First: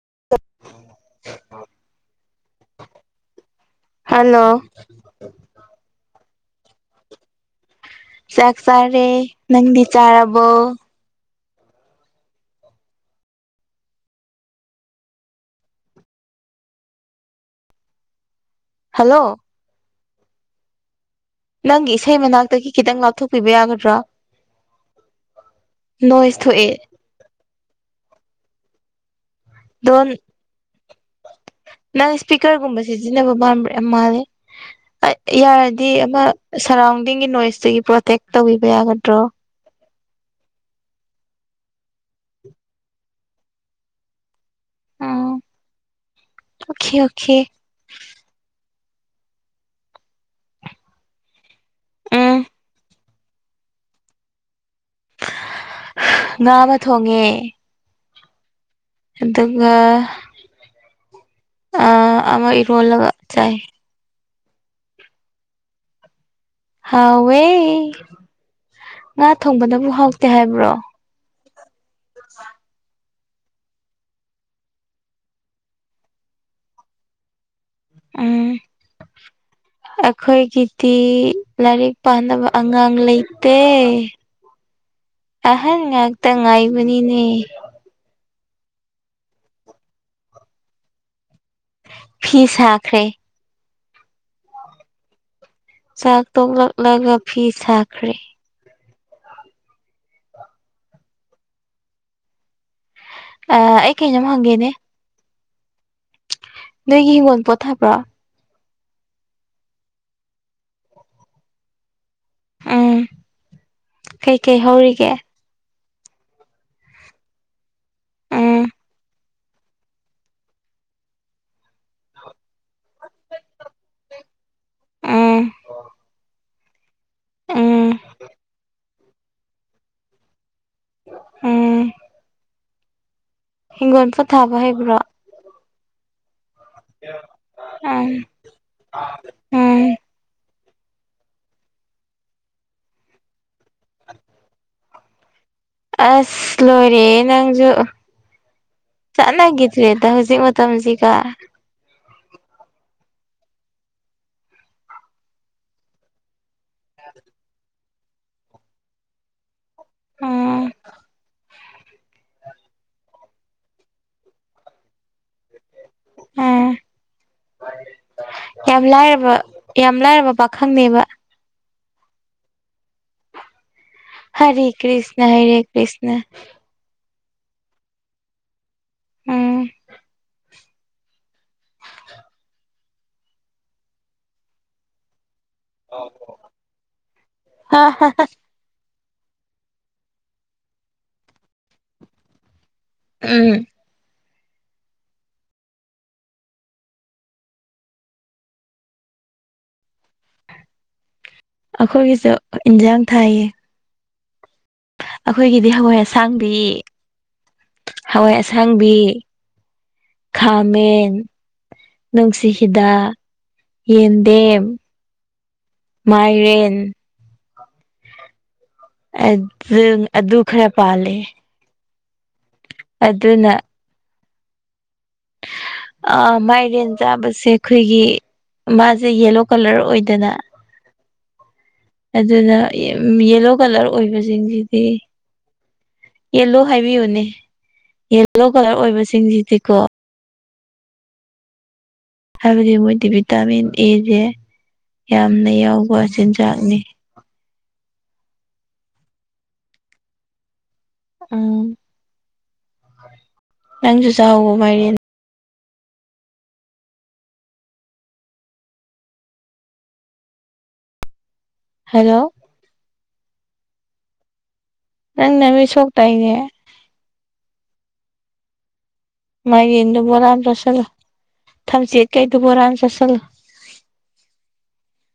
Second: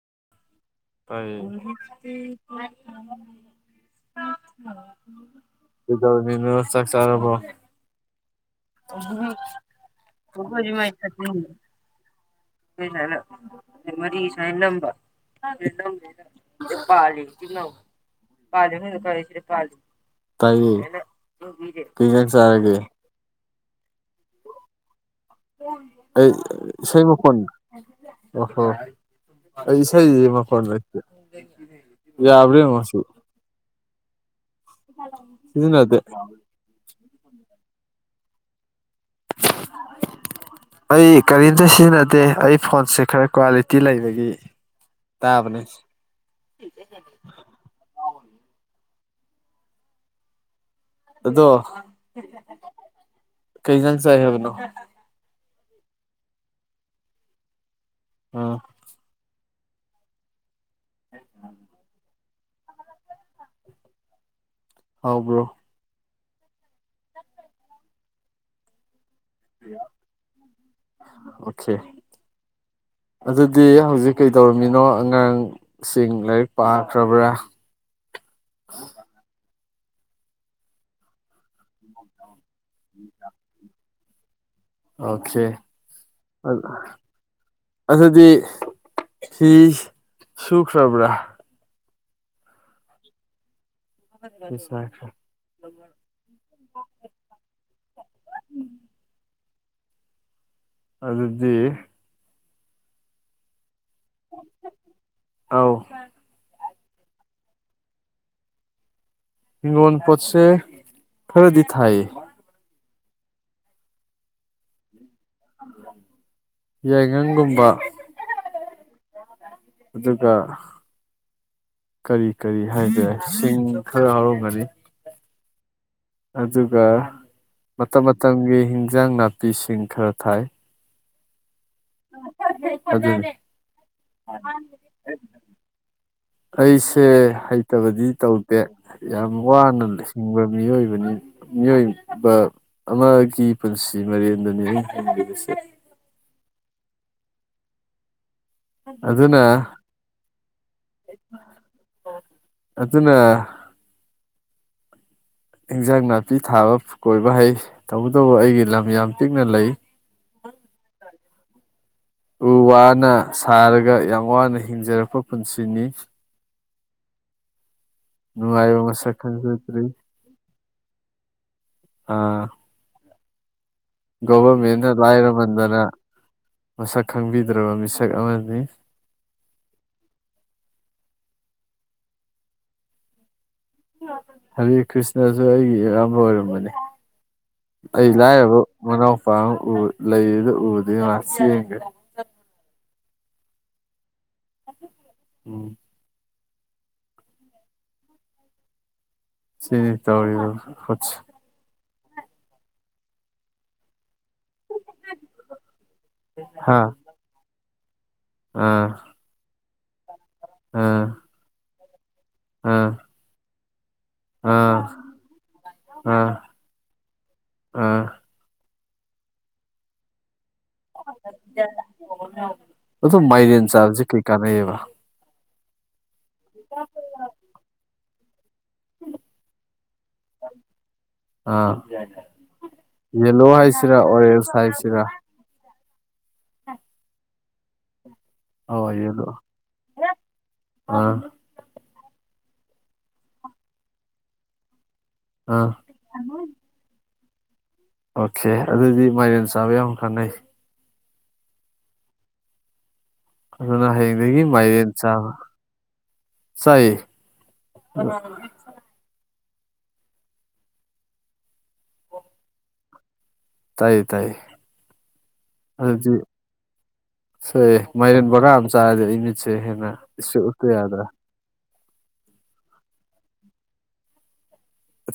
[inaudible] [unintelligible] Hello ꯀꯩꯗꯧꯔꯤꯅꯣ ꯆꯥꯛ ꯆꯥꯔꯔꯕꯣ ꯆꯥꯛ ꯆꯥꯔꯦ ꯅꯪꯗꯤ ꯆꯥꯔꯕꯣ [unintelligible] [unintelligible] ꯍꯜꯂꯣ [unintelligible] ꯅꯪꯒꯤ ꯀꯩ ꯏꯁꯩ ꯏꯟꯖꯥꯡ ꯃꯅꯥꯛꯇꯒꯤ ꯆꯥꯔꯒꯦ ꯈꯤꯇꯪ ꯂꯥꯞꯊꯣꯛꯄꯤꯕ ꯌꯥꯒꯗ꯭ꯔꯥ ꯅꯣꯏꯁ ꯊꯣꯛꯑꯦ [unintelligible] ꯑꯩ ꯗꯣꯟ ꯏꯁꯩ ꯃꯈꯣꯟ ꯂꯩꯇꯦ ꯅꯪ ꯌꯥꯕ꯭ꯔꯥ ꯏꯁꯄꯤꯀꯔꯒꯨꯝꯕ ꯌꯦꯡꯉꯣ ꯁꯤ ꯁꯤꯖꯤꯟꯅꯕ [unintelligible] ꯌꯥꯔꯗꯤ ꯁꯤꯖꯤꯟꯅꯗꯦ ꯑꯃ ꯁꯔꯥꯎ [unintelligible] ꯅꯣꯏꯁꯇꯨꯒꯤ ꯄ꯭ꯔꯣꯇꯦꯛ ꯇꯧꯕꯤꯕ ꯌꯥꯒꯗ꯭ꯔꯣ ꯑꯩ ꯀꯔꯤꯝꯇ ꯁꯤꯖꯤꯟꯅꯗꯦ ꯑꯩ ꯐꯣꯟꯁꯦ ꯈꯔ ꯀ꯭ꯋꯥꯂꯤꯇꯤ ꯂꯩꯕꯒꯤ ꯑꯣ ꯇꯥꯕꯅꯦ ꯑꯣꯈꯦ ꯑꯣꯈꯦ ꯑꯗꯣ ꯎꯝ ꯀꯩꯖꯥꯡ ꯆꯥꯏ ꯍꯥꯏꯕꯅꯣ ꯉꯥ ꯑꯃꯥ ꯊꯣꯡꯉꯦ ꯑ ꯑꯗꯨꯒ ꯑꯃ ꯏꯔꯣꯜꯂꯒꯥ ꯆꯥꯏ ꯍꯥꯎꯕ꯭ꯔꯣ ꯍꯥꯎꯋꯦ ꯉꯥ ꯊꯣꯡꯕꯗꯕꯨ ꯍꯥꯎꯇꯦ ꯍꯥꯏꯕ꯭ꯔꯣ ꯑꯣꯈꯦ [inaudible] ꯑꯗꯨꯗꯤ ꯍꯧꯖꯤꯛ ꯀꯩ ꯇꯧꯔꯝꯃꯤꯅꯣ ꯑꯉꯥꯡꯁꯤꯡ ꯂꯥꯏꯔꯤꯛ ꯄꯥꯈ꯭ꯔꯕ꯭ꯔꯥ ꯎꯝ ꯑꯩꯈꯣꯏꯒꯤꯗꯤ ꯂꯥꯏꯔꯤꯛ ꯄꯥꯅꯕ ꯑꯉꯥꯡ ꯂꯩꯇꯦ ꯑꯣꯀꯦ ꯑꯍꯟ ꯉꯥꯛꯇ ꯉꯥꯏꯕꯅꯤꯅꯦ ꯑꯗꯨꯗꯤ ꯐꯤ ꯁꯨꯈ꯭ꯔꯕ꯭ꯔꯥ ꯐꯤ ꯁꯥꯈ꯭ꯔꯦ [unintelligible] ꯆꯥꯛ ꯇꯣꯛꯂꯛꯂꯒ ꯐꯤ ꯁꯥꯈ꯭ꯔꯦ ꯑꯗꯨꯗꯤ ꯑ ꯑꯩ ꯀꯩꯅꯣꯝ ꯍꯪꯒꯦꯅꯦ ꯑꯥꯎ ꯅꯣꯏꯒꯤ ꯍꯤꯡꯒꯣꯜꯟ ꯄꯣꯠꯊꯥꯕ꯭ꯔꯣ ꯍꯒꯣꯜ ꯄꯣꯠꯁꯦ ꯈꯔꯗꯤ ꯊꯥꯏ ꯎꯝ ꯀꯩ ꯀꯩ ꯍꯧꯔꯤꯒꯦ ꯌꯥꯏꯉꯪ ꯒꯨꯝꯕ ꯎꯝ ꯑꯗꯨ ꯀ ꯀꯔꯤ ꯀꯔꯤ ꯍꯥꯏꯒꯔꯦ ꯁꯤꯡ ꯈꯔ ꯍꯧꯔꯝꯒꯅꯤ ꯑ ꯑꯗꯨꯒ ꯃꯇꯝ ꯃꯇꯝꯒꯤ ꯍꯤꯟꯖꯥꯡ ꯅꯥꯄꯤꯁꯤꯡ ꯈꯔ ꯊꯥꯏ ꯑꯣ ꯍꯦ ꯍꯤꯡꯒꯣꯜ ꯄꯣꯊꯥꯕ ꯍꯩꯕ꯭ꯔꯥ ꯑꯩꯁꯦ ꯍꯩꯇꯕꯗꯤ ꯎꯝ ꯇꯧꯗꯦ ꯌꯥꯝ ꯋꯥꯅ ꯎꯝ ꯍꯤꯡꯕ ꯃꯤꯑꯣꯏꯕꯅꯤ ꯃꯤꯑꯣꯏꯕ ꯑꯃꯒꯤ ꯄꯨꯟꯁꯤ ꯃꯔꯦꯟꯗꯅꯤ ꯑꯩꯅ ꯍꯪꯂꯤꯕꯁꯦ ꯑꯁ ꯂꯣꯏꯔꯦ ꯅꯪꯁꯨ ꯑꯗꯨꯅ ꯆꯉꯒꯗ꯭ꯦ ꯑꯗ ꯍꯧꯖꯤꯛ ꯃ ꯃꯇꯝ ꯃꯁꯤꯒ ꯑꯗꯨꯅ ꯏꯟꯖꯥꯡ ꯅꯥꯄꯤ ꯊꯥꯕ ꯀꯣꯏꯕ ꯍꯩ ꯇꯧꯕꯇꯕꯨ ꯑꯩꯒꯤ ꯂꯝ ꯌꯥꯝ ꯄꯤꯛꯅ ꯂꯩ ꯎꯝ ꯎ ꯋꯥꯅ ꯁꯥꯔꯒ ꯌꯥꯝ ꯋꯥꯅ ꯍꯤꯡꯖꯔꯛꯄ ꯄꯨꯟꯁꯤꯅꯤ ꯎꯝ ꯅꯨꯡꯉꯥꯏꯕ ꯌꯥꯝ ꯃꯁꯛ ꯂꯥꯏꯔꯕ ꯈꯪꯖꯗ꯭ꯔꯤ ꯌꯥꯝ ꯂꯥꯏꯔꯕ ꯄꯥꯈꯪꯅꯦꯕ ꯑꯥ ꯍꯔꯦ ꯒꯣꯚꯔꯃꯦꯟꯅ ꯀ꯭ꯔꯤꯁꯅ ꯍꯔꯦ ꯂꯥꯏꯔꯃꯟꯗꯅ ꯀ꯭ꯔꯤꯁꯅ ꯃꯁꯛ ꯈꯪꯕꯤ ꯗ꯭ꯔꯕ ꯃꯤꯁꯛ ꯑꯃꯅꯤ ꯎꯝ ꯍꯔꯦ ꯀ꯭ꯔꯤꯁꯅꯁ ꯑꯗꯨ ꯑꯩꯒꯤ ꯑꯌꯥꯝꯕ ꯑꯣꯏꯔꯝꯕꯅꯤ ꯑꯩ ꯂꯥꯏꯔꯕ ꯃꯅꯥꯎꯄꯥ ꯑꯃ ꯂꯩꯗ ꯎꯗꯦ ꯉ ꯌꯦꯡꯒꯦ ꯎꯝ ꯎꯝ ꯁꯤꯔꯤ ꯇꯧꯔꯤ ꯑꯩꯈꯣꯏꯒꯤꯁꯨ ꯏꯟꯁꯥꯡ ꯊꯥꯏꯌꯦ ꯑꯩꯈꯣꯏꯒꯤꯗꯤ ꯍꯋꯥꯏ ꯑꯁꯥꯡꯕꯤ ꯍꯥ ꯍꯋꯥꯏ ꯑꯥ ꯑꯁꯥꯡꯕꯤ ꯑꯥ ꯈꯥꯃꯦꯟ ꯅꯨꯡꯁꯤ ꯑꯥ ꯍꯗ ꯌꯦꯟꯗꯦꯝ ꯑꯥ ꯃꯥꯏꯔꯦꯟ ꯑ ꯑ ꯗꯨ ꯈꯔ ꯄꯥꯂꯦ ꯑꯊ ꯃꯥꯏꯅꯦꯦꯟ ꯆꯥꯔꯁꯤꯦ ꯀꯩꯀꯥꯅ ꯑꯦꯕ ꯑ ꯃꯥꯏꯔꯦꯟ ꯆꯥꯕꯁꯦ ꯑꯩꯈꯣꯏꯒꯤ ꯃꯥꯁꯦ ꯌꯦꯂꯣ ꯀꯂꯔ ꯑꯣꯏꯗꯅ ꯑꯥ ꯑꯗꯨꯅ ꯌꯦꯂꯣ ꯌꯦꯜꯂꯣ ꯀꯂꯔ ꯍꯥꯏꯁꯤꯔꯥ ꯑꯣꯔꯦꯟꯖ ꯑꯣꯏꯕꯁꯤꯡꯁꯤꯗꯤ ꯍꯥꯏꯁꯤꯔꯥ ꯌꯦꯂꯨ ꯍꯥꯏꯕꯤꯌꯨꯅꯦ ꯌꯦꯂꯣ ꯀꯂꯔ ꯑꯣ ꯌꯦꯂꯣ ꯑꯣꯏꯕꯁꯤꯡꯁꯤꯗꯤꯀꯣ ꯑꯥ ꯍꯥꯏꯕꯗꯤ ꯃꯣꯏꯗꯤ ꯚꯤꯇꯥꯃꯤꯟ ꯑꯦꯁꯦ ꯌꯥꯝꯅ ꯑꯥ ꯌꯥꯎꯕ ꯆꯤꯟꯖꯥꯛꯅꯤ ꯑꯣꯀꯦ ꯑꯗꯨꯗꯤ ꯃꯥꯏꯔꯦꯟ ꯆꯥꯕ ꯌꯥꯝ ꯀꯥꯟꯅꯩ ꯎꯝ ꯑꯗꯨꯅ ꯅꯪꯁꯨ ꯍꯌꯦꯡꯗꯒꯤ ꯆꯥꯍꯧꯕ ꯃꯥꯏꯔꯦꯟ ꯆꯥꯕ ꯁꯥꯏ ꯍꯜꯂꯣ ꯇꯥꯏ ꯇꯥꯏꯌꯦ ꯅꯪ ꯅ ꯃꯤꯁꯣꯛꯇ ꯑꯗꯨꯗꯤ ꯏꯦ ꯁꯣꯏꯑꯦ ꯃꯥꯏꯔꯦꯟ ꯕꯀꯥ ꯑꯃ ꯆꯥꯔꯗꯤ ꯑꯩꯃꯤꯠꯁꯦ ꯍꯦꯟꯅ ꯏꯁ ꯎꯛꯇ ꯌꯥꯗ꯭ꯔꯥ ꯊꯝꯁꯤ ꯀꯩ ꯇꯄꯔꯥꯟꯁ ꯆꯂ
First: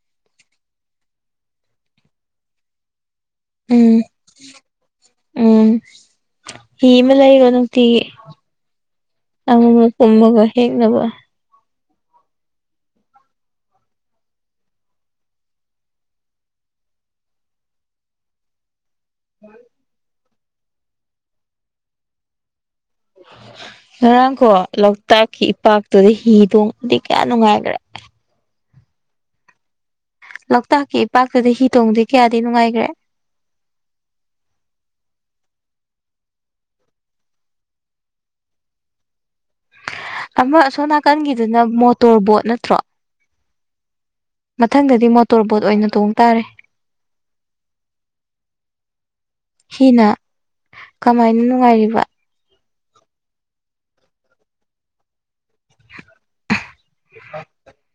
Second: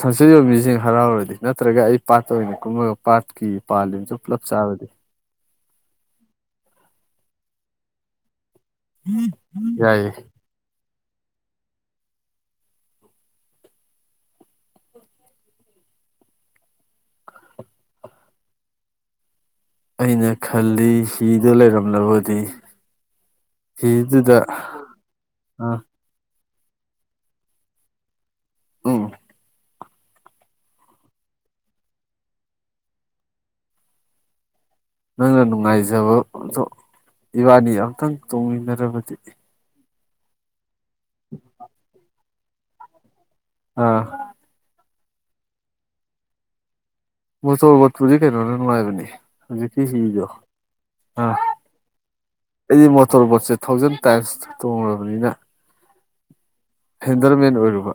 ꯊꯝꯁꯤ ꯌ ꯃꯤꯁꯤꯡ ꯍꯔꯥꯎꯔꯗꯤ ꯅꯠꯇ꯭ꯔꯒ ꯑꯩ ꯄꯥꯠꯇꯣꯏꯅꯤ ꯀꯨꯝꯃꯒ ꯄꯥꯠꯀꯤ ꯄꯥꯂꯤꯁꯨ ꯄꯨꯂꯞ ꯆꯥꯕꯗꯤ ꯏꯃꯦꯂ ꯑꯩ ꯅꯇꯤ ꯑ ꯃ ꯌꯥꯏꯌꯦ ꯀꯨꯝꯃꯒ ꯍꯦꯛ ꯅꯕ ꯎꯝ ꯑꯩꯅ ꯈꯜꯂꯤ ꯍꯤꯗ ꯂꯩꯔꯝꯂꯕꯗꯤ ꯉꯔꯥꯡ ꯍꯤꯗꯨꯗ ꯀꯣ ꯂꯣꯛꯇꯥꯛꯀꯤ ꯑꯥ ꯏꯄꯥꯛꯇꯨꯗꯤ ꯍꯤ ꯇꯣꯡꯗꯤ ꯀꯌꯥ ꯅꯨꯡꯉꯥꯏꯈ꯭ꯔꯦ ꯑ ꯂꯣꯛꯇꯥꯛꯀꯤ ꯏꯄꯥꯛꯇꯨꯗ ꯍꯤ ꯇꯣꯡꯗꯤꯦ ꯀꯌꯥꯗꯤ ꯅꯨꯡꯉꯥꯏꯈ꯭ꯔꯦ ꯅꯪꯅ ꯅꯨꯡꯉꯥꯏꯖꯕꯗꯣ ꯏꯕꯥꯅꯤ ꯑꯃꯨꯇꯪ ꯇꯣꯡꯃꯤꯟꯅꯔꯕꯗꯤ ꯑꯃ ꯑꯁꯣꯝ ꯅꯥꯀꯟꯒꯤꯗꯨꯅ ꯃꯣꯇꯣꯔ ꯕꯣꯠ ꯅꯠꯇ꯭ꯔꯣ ꯑꯥ ꯗꯤ ꯃꯣꯇꯣꯔ ꯕꯣꯠ ꯑꯣꯏꯅ ꯇꯣꯡ ꯇꯥꯔꯦ ꯃꯆꯧꯕꯣꯠꯄꯨꯗꯤ ꯀꯩꯅꯣꯗ ꯅꯨꯡꯉꯥꯏꯕꯅꯦ ꯍꯧꯖꯤꯛꯀꯤ ꯍꯤꯅ ꯁꯤꯗꯣ ꯀꯃꯥꯏꯅ ꯅꯨꯡꯉꯥꯏꯔꯤꯕ ꯑꯩꯗꯤ ꯃꯣꯇꯣꯔ ꯕꯣꯠꯁꯦ ꯊꯥꯎꯖꯟ ꯇꯥꯏꯝꯁ ꯇꯣꯡꯉꯕꯅꯤꯅ ꯍꯦꯟꯗꯔꯃꯦꯟ ꯑꯣꯏꯔꯨꯕ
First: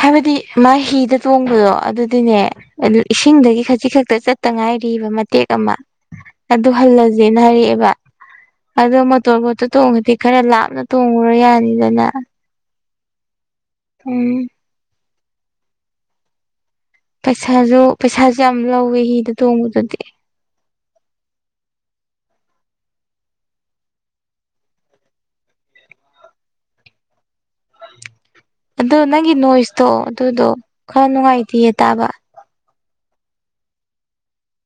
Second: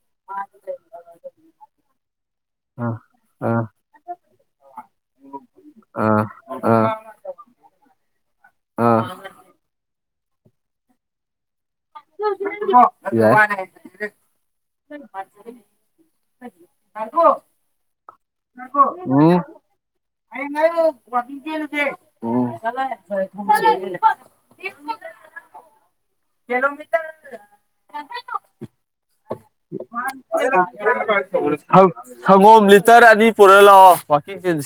ꯍꯥꯏꯕꯗꯤ ꯃꯥ ꯍꯤꯗ ꯇꯣꯡꯕꯗꯣ ꯑꯗꯨꯗꯤꯅꯦ ꯑꯥ ꯏꯁꯤꯡꯗꯒꯤ ꯑꯥ ꯈꯖꯤꯛ ꯈꯛꯇ ꯆꯠꯇ ꯉꯥꯏꯔꯤ ꯕ ꯃꯇꯦꯛ ꯑꯃ ꯑꯗꯨ ꯑꯥ ꯍꯜꯂꯁꯦꯅ ꯍꯥꯏꯔꯛꯑꯦꯕ ꯑꯗꯣ ꯑꯥ ꯃꯣꯇꯣꯔ ꯕꯣꯠꯇꯣ ꯇꯣꯡꯉꯗꯤ ꯈꯔ ꯂꯥꯞꯅ ꯇꯣꯡꯉꯨꯔꯣ ꯌꯥꯅꯤꯗꯅ ꯌꯥ ꯎꯝ ꯃꯖ ꯍꯥꯏ ꯄꯩꯁꯥꯁꯨ ꯄꯩꯁꯥ ꯣꯁꯦ ꯎ ꯆꯂꯥꯏ ꯊ ꯀꯩꯅꯣꯃꯤꯠꯇ ꯑꯗꯣ ꯅꯪꯒꯤ ꯅꯣꯏꯁꯇꯣ ꯑꯗꯨꯗꯣ ꯍꯪꯉꯣꯝ ꯈꯔ ꯅꯨꯡꯉꯥꯏꯇꯦꯌꯦ ꯇꯥꯕ ꯂꯤ ꯇ ꯑꯅꯤ ꯄꯨꯔꯣ ꯂ ꯋꯥꯀꯤ ꯆ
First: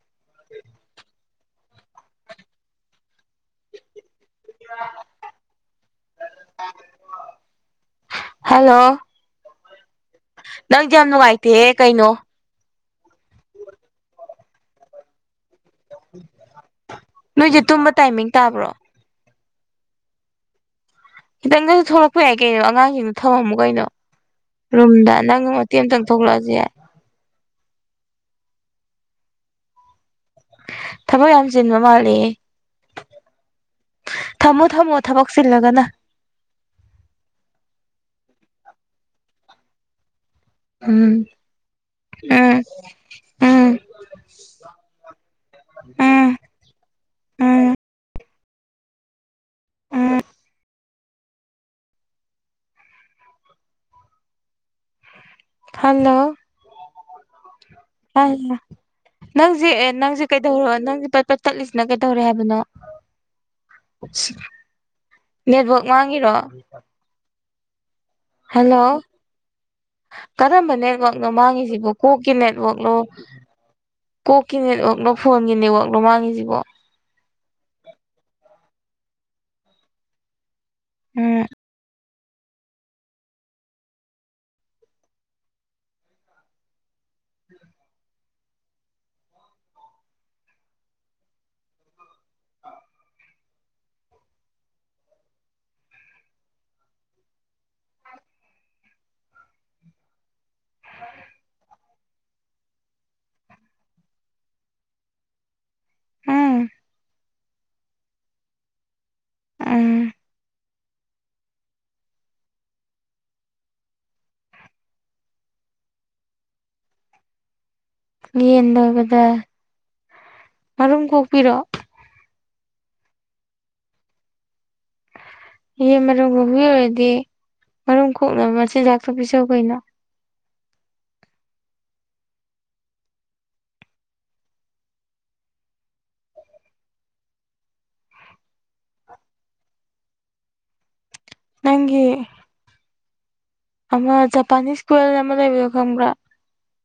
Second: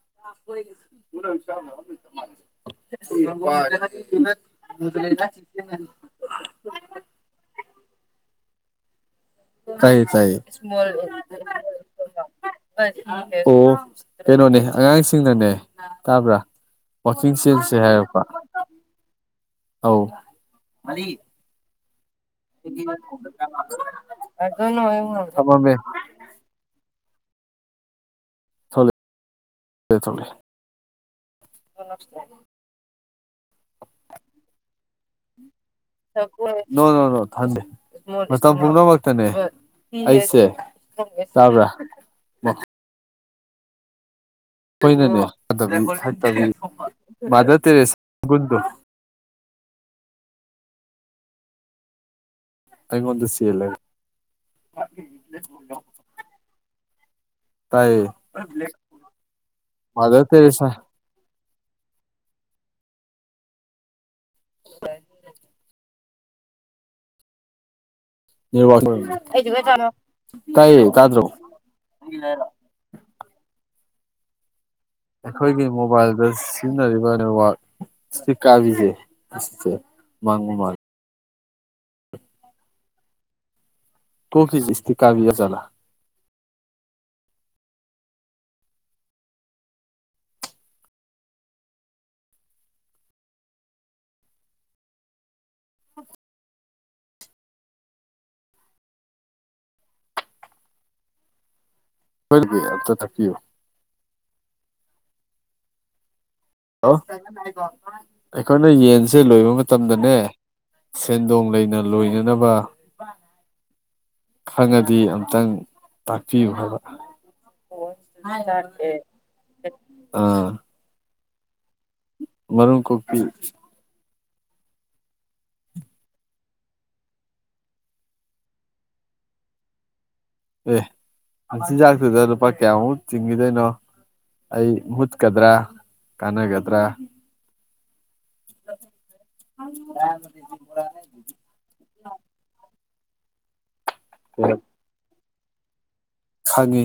[unintelligible] [unintelligible] [unintelligible] [unintelligible] [unintelligible] ꯍꯜꯂꯣ ꯇꯥꯏ ꯇꯥꯏ ꯅꯪꯁꯦ ꯌꯥꯝ ꯅꯨꯡꯉꯥꯏꯇꯦꯍꯦ ꯀꯩꯅꯣ ꯑꯣ ꯀꯩꯅꯣꯅꯦ ꯑꯉꯥꯡꯁꯤꯡꯅꯅꯦ ꯇꯥꯕ꯭ꯔꯥ ꯋꯥꯋꯀꯤꯡ ꯅꯣꯏꯁꯦ ꯁꯦꯜꯁꯦ ꯇꯨꯝꯕ ꯍꯥꯏꯔꯛꯄ ꯇꯥꯏꯃꯤꯡ ꯇꯥꯕ꯭ꯔꯣ ꯑ ꯗꯪꯁꯨ ꯊ ꯍ ꯌꯥꯏ ꯀꯩꯅꯣ ꯑꯉꯥꯡꯁꯤꯡꯗꯣ ꯊꯝꯃꯝꯃꯨ ꯀꯩꯅꯣ ꯔꯨꯝꯗ ꯅꯪ ꯊꯝꯃꯝꯃꯦ ꯃꯇꯦꯛ ꯑꯃꯇꯪ ꯊꯣꯛꯂꯛꯑꯁ ꯌꯥꯏ ꯊꯣꯛꯂꯦ ꯊ ꯊꯂꯦ ꯊꯕꯛ ꯌꯥꯝ ꯆꯤꯟꯕ ꯃꯥꯜꯂꯤ ꯊꯕꯛ ꯆꯤꯜꯂꯒꯅ ꯅ ꯅꯣ ꯅꯣ ꯊꯗ ꯃꯇꯝ ꯄꯨꯝꯅꯃꯛꯇꯅꯦ ꯑꯩꯁꯦ ꯎꯝ ꯆꯥꯕ꯭ꯔꯥ ꯎꯝ ꯎꯝ ꯎꯝ ꯍꯣꯏꯅꯅꯦ ꯃꯥꯗ ꯎꯝ ꯇꯔꯦꯁ ꯗ ꯑ ꯑꯩꯣꯟꯗ ꯁꯤ ꯂꯩ ꯑ ꯅꯪꯁꯤꯦ ꯅꯪꯁꯤ ꯃꯥꯗꯔ ꯇꯦꯔꯦꯁꯥ ꯀꯩꯗꯧꯔ ꯅꯪ ꯆꯠꯂꯤꯁꯤꯅ ꯀꯩꯗꯧꯔꯦ ꯍꯥꯏꯕꯅꯣ ꯅꯦꯠꯋꯛ ꯃꯥꯡꯉꯤꯔꯣ ꯅꯦꯠꯋꯥꯛ ꯍꯜꯂꯣ ꯀꯔꯝꯕ ꯇꯥꯏꯌꯦ ꯇꯥꯗ꯭ꯔꯣ ꯅꯦꯠꯋꯥꯛꯅꯣ ꯃꯥꯡꯉꯤꯁꯤꯕꯨ ꯀꯣꯛꯀꯤ ꯅꯦꯠꯋꯥꯛꯅꯣ ꯀꯣ ꯑꯩꯈꯣꯏꯒꯤ ꯃꯣꯕꯥꯏꯜꯗ ꯁꯤꯖꯤꯟꯅꯔꯤꯕ ꯅꯦꯠꯋꯥꯛ ꯁꯤ ꯀꯥꯕꯤꯁꯦ ꯑꯁꯦ ꯃꯥꯡꯒꯨ ꯃꯥꯜ ꯎꯝ ꯇꯣ ꯐꯖꯤ ꯏꯁꯇꯤ ꯀꯕꯤꯌ ꯆꯂ ꯐꯕꯤ ꯑ ꯊꯀꯤꯌꯣ ꯎꯝ ꯍꯜꯂꯣ ꯑꯩꯈꯣꯏꯅ ꯌꯦꯟꯁꯦ ꯂꯣꯏꯕ ꯎꯝ ꯃꯇꯝꯗꯅꯦ ꯁꯦꯟꯗꯣꯡ ꯂꯩꯅ ꯂꯣꯏꯅꯅꯕ ꯈꯪꯉꯗꯤ ꯑꯝꯇꯪ ꯇꯥꯛꯄꯤꯌꯨ ꯍꯥꯏꯕ ꯌꯦꯟꯗꯕꯗ ꯑꯥ ꯃꯔꯨꯝ ꯀ ꯄꯔꯛ ꯃꯔꯨꯝ ꯀꯣꯛꯄꯤ ꯌꯦ ꯃꯣ ꯑꯣꯏꯗꯤ ꯃꯔꯨꯝ ꯀꯣꯛꯅꯕ ꯃꯆꯤꯟꯖꯥꯛꯇ ꯄꯤꯖꯧ ꯀꯩꯅꯣ ꯑꯦ ꯆꯤꯟꯖꯥꯛꯁꯤꯨꯗ ꯂꯨꯄꯥ ꯀꯌꯥꯃꯨꯛ ꯆꯤꯡꯈꯤꯗꯣꯏꯅꯣ ꯑꯩ ꯃꯨꯠꯀꯗ꯭ꯔꯥ ꯀꯥꯟꯅꯒꯗ꯭ꯔꯥ [inaudible] ꯅꯪꯒꯤ ꯑꯃ ꯖꯄꯥꯅꯤꯁ ꯀꯜ ꯑꯃ ꯂꯩꯕꯌꯣ ꯈꯪꯕ꯭ꯔꯥ ꯈꯒꯦ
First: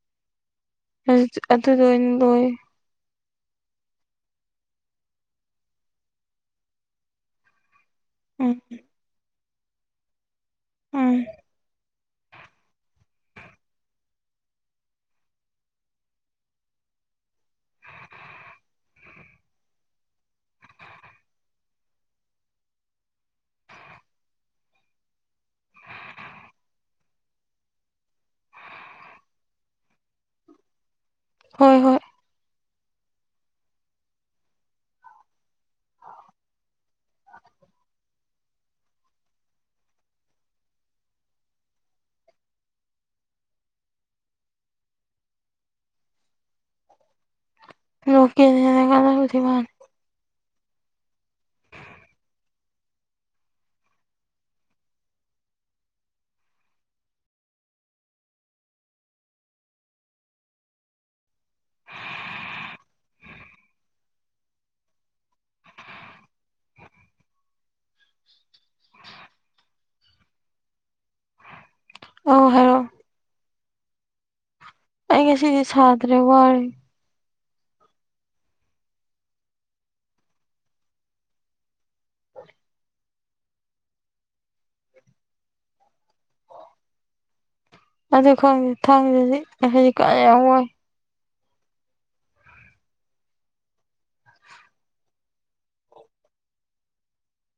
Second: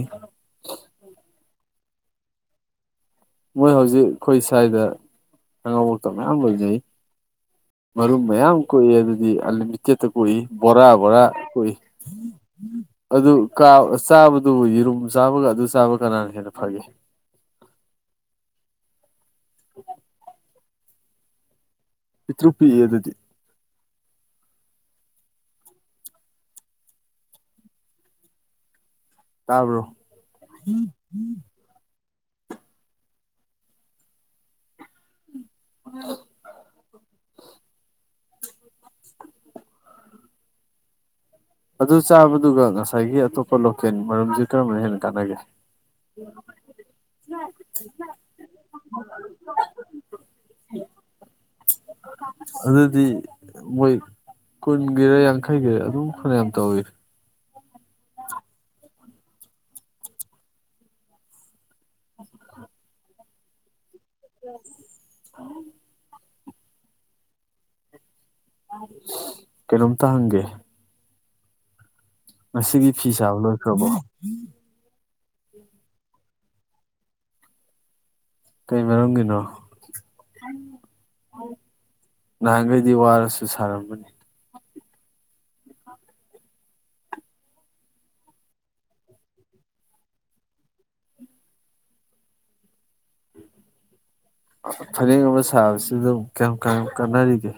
ꯇꯗ ꯂꯣꯏ ꯃꯣꯏ ꯍꯧꯖꯤꯛ ꯑꯩꯈꯣꯏ ꯁ꯭ꯋꯥꯏꯗ ꯑꯉꯧꯕꯛꯇ ꯃꯌꯥꯝ ꯂꯣꯏꯖꯩ ꯃꯔꯨꯝ ꯎꯝ ꯃꯌꯥꯝ ꯀꯣꯛꯏ ꯑꯗꯨꯗꯤ ꯑꯟꯂꯤꯃꯤꯇꯦꯠꯇ ꯀꯣꯛꯏ ꯕꯣꯔꯥ ꯕꯣꯔꯥ ꯎꯝ ꯀꯣꯛꯏ [inaudible] ꯑꯗꯨ ꯆꯥꯕꯗꯨ ꯌꯦꯔꯨꯝ ꯆꯥꯕꯒ ꯑꯗꯨ ꯆꯥꯕ ꯀꯅꯥꯅ ꯍꯦꯟꯅ ꯐꯒꯦ [inaudible] ꯄꯇꯄꯤ ꯌꯦꯗꯗꯤ ꯇꯥꯕ꯭ꯔꯣ ꯍꯣꯏ ꯍꯣꯏ ꯑ ꯑꯗꯨ ꯆꯥꯕꯗꯨꯒ ꯉꯁꯥꯏꯒꯤ ꯑꯇꯣꯞꯄ ꯂꯣꯀꯦꯜ ꯃꯔꯝꯁꯤ ꯀꯔꯝꯕꯅ ꯍꯦꯟꯅ ꯀꯥꯟꯅꯒꯦ ꯎꯝ ꯂꯅ ꯀꯗꯊꯃ ꯑꯗꯨꯗꯤ ꯃꯣꯏ ꯀꯨꯟꯒꯤꯔꯦ ꯌꯥꯡꯈꯩꯒꯤꯔ ꯑꯗꯨꯝ ꯔꯝ ꯇꯧꯋꯔ [inaudible] ꯎꯝ ꯀꯩꯅꯣꯝ ꯇꯥꯡꯒꯦ ꯑꯧ ꯍꯥꯏꯔꯛꯑꯣ ꯃꯁꯤꯒꯤ ꯐꯤꯁꯕ ꯂꯣꯏꯈ꯭ꯔꯕꯣ ꯑꯩ ꯉꯦꯁꯤꯗꯤ ꯁꯥꯗ꯭ꯔꯦ ꯋꯥꯦ ꯀꯩ ꯃꯔꯔꯒꯤꯗꯣ ꯅꯍꯥꯟꯈꯩꯗꯤ ꯋꯥꯔꯁꯨ ꯁꯥꯔꯝꯕꯅꯤ ꯑꯗꯨ ꯈꯪꯗꯦ ꯊꯥꯡꯗꯤ ꯍꯧꯖꯤꯛ ꯀꯥ ꯌꯥꯝ ꯋꯥꯏ ꯐꯅꯦꯛ ꯑꯃ ꯁꯥꯕꯁꯤ ꯑꯗꯨꯝ ꯀꯌꯥꯝ ꯀ ꯀꯥꯟꯅꯔꯤꯒꯦ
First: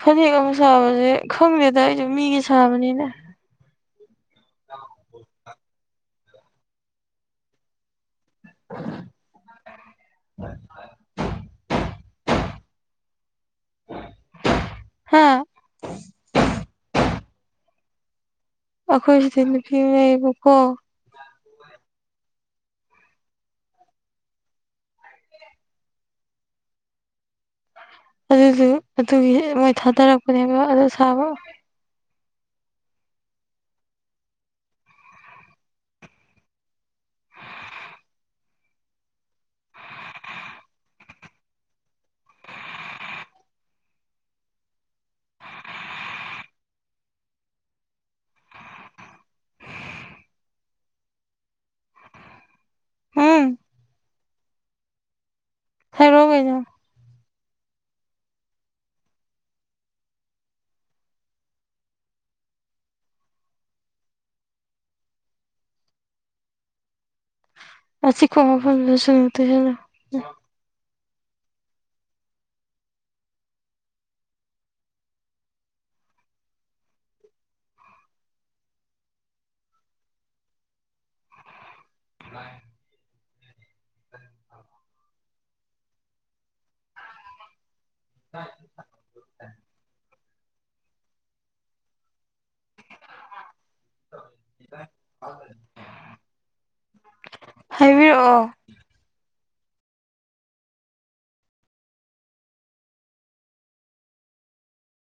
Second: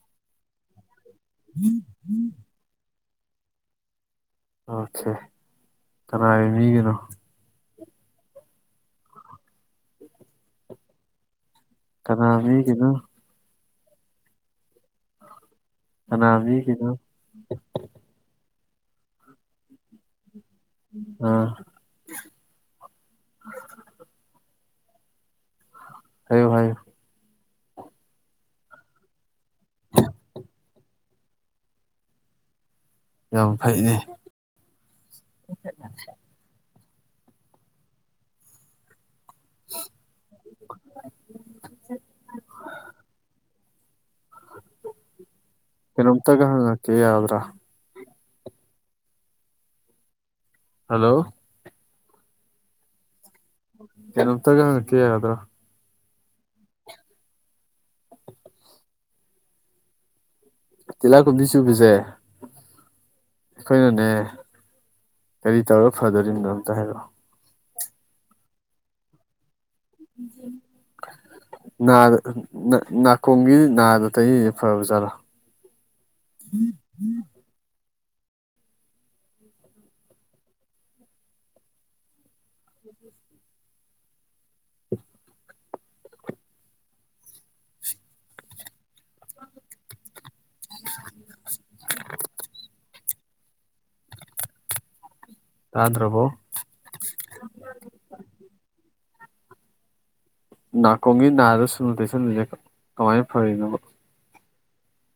ꯐꯅꯦꯛ ꯑꯃ ꯁꯥꯕꯁꯦ ꯈꯪꯗꯦꯗ ꯑꯩꯁꯨ ꯃꯤꯒꯤ ꯁꯥꯕꯅꯤꯅ ꯑꯣꯀꯦ ꯀꯅꯥꯒꯤ ꯃꯤꯒꯤꯅꯣ [inaudible] ꯀꯅꯥ ꯃꯤꯒꯤꯅꯣ ꯍꯥꯥ ꯀꯅꯥ ꯃꯤꯒꯤ ꯅꯣ ꯑꯩꯈꯣꯏ ꯁꯤꯗ ꯅꯨꯄꯤ ꯑꯃꯥ ꯂꯩꯕꯀꯣ ꯑꯥ ꯍꯥꯏꯌꯣ-ꯍꯥꯏꯌꯣ ꯑꯗꯨꯗꯨ ꯑꯗꯨꯒꯤ ꯃꯣꯏ ꯊꯥꯗꯔꯛꯄꯅꯦꯕ ꯑꯗꯨ ꯁꯥꯕ꯫ ꯌꯥꯝ ꯐꯩꯅꯦ ꯙ ꯀꯩꯅꯣꯝꯇꯒ ꯍꯪꯉꯛꯀꯦ ꯌꯥꯒꯗ꯭ꯔꯥ ꯍꯜꯂꯣ ꯍꯨꯝ ꯀꯩꯅꯣꯝꯇꯒ ꯍꯪꯂꯛꯀꯦ ꯌꯥꯒꯗ꯭ꯔꯥ ꯍꯥꯏꯔꯣ ꯀꯩꯅꯣ ꯇꯤꯜꯂꯥꯏꯈꯣꯝꯕꯤ ꯆꯨꯕꯖꯦ ꯑꯩꯈꯣꯏꯅꯅꯦ ꯀꯔꯤ ꯇꯧꯔ ꯐꯗꯣꯔꯤꯕꯅꯣ ꯑꯝꯇ ꯍꯥꯏꯔꯛꯑꯣ꯫ ꯑꯆꯤꯛꯄ ꯃꯐꯝꯗꯨꯗ ꯁꯨꯅꯨ ꯇꯩꯁꯜꯂꯣ ꯎ [inaudible] ꯅꯥꯗ ꯅꯥ-ꯅꯥꯀꯣꯡꯒꯤ ꯅꯥꯗ ꯇꯩꯔꯤꯖꯦ ꯐꯕ ꯖꯥꯠꯂꯥ ꯍꯤ [inaudible] ꯇꯥꯏ [inaudible] ꯌ ꯇꯥꯗ꯭ꯔꯕꯣ ꯍꯥꯏꯕꯤꯔꯛꯑꯣ ꯅꯥꯀꯣꯡꯒꯤ ꯅꯥꯗ ꯁꯨꯅꯨ ꯇꯩꯁꯟꯕꯖꯦ ꯀ-ꯀꯃꯥꯏꯅ ꯐꯔꯤꯅꯣꯕ꯫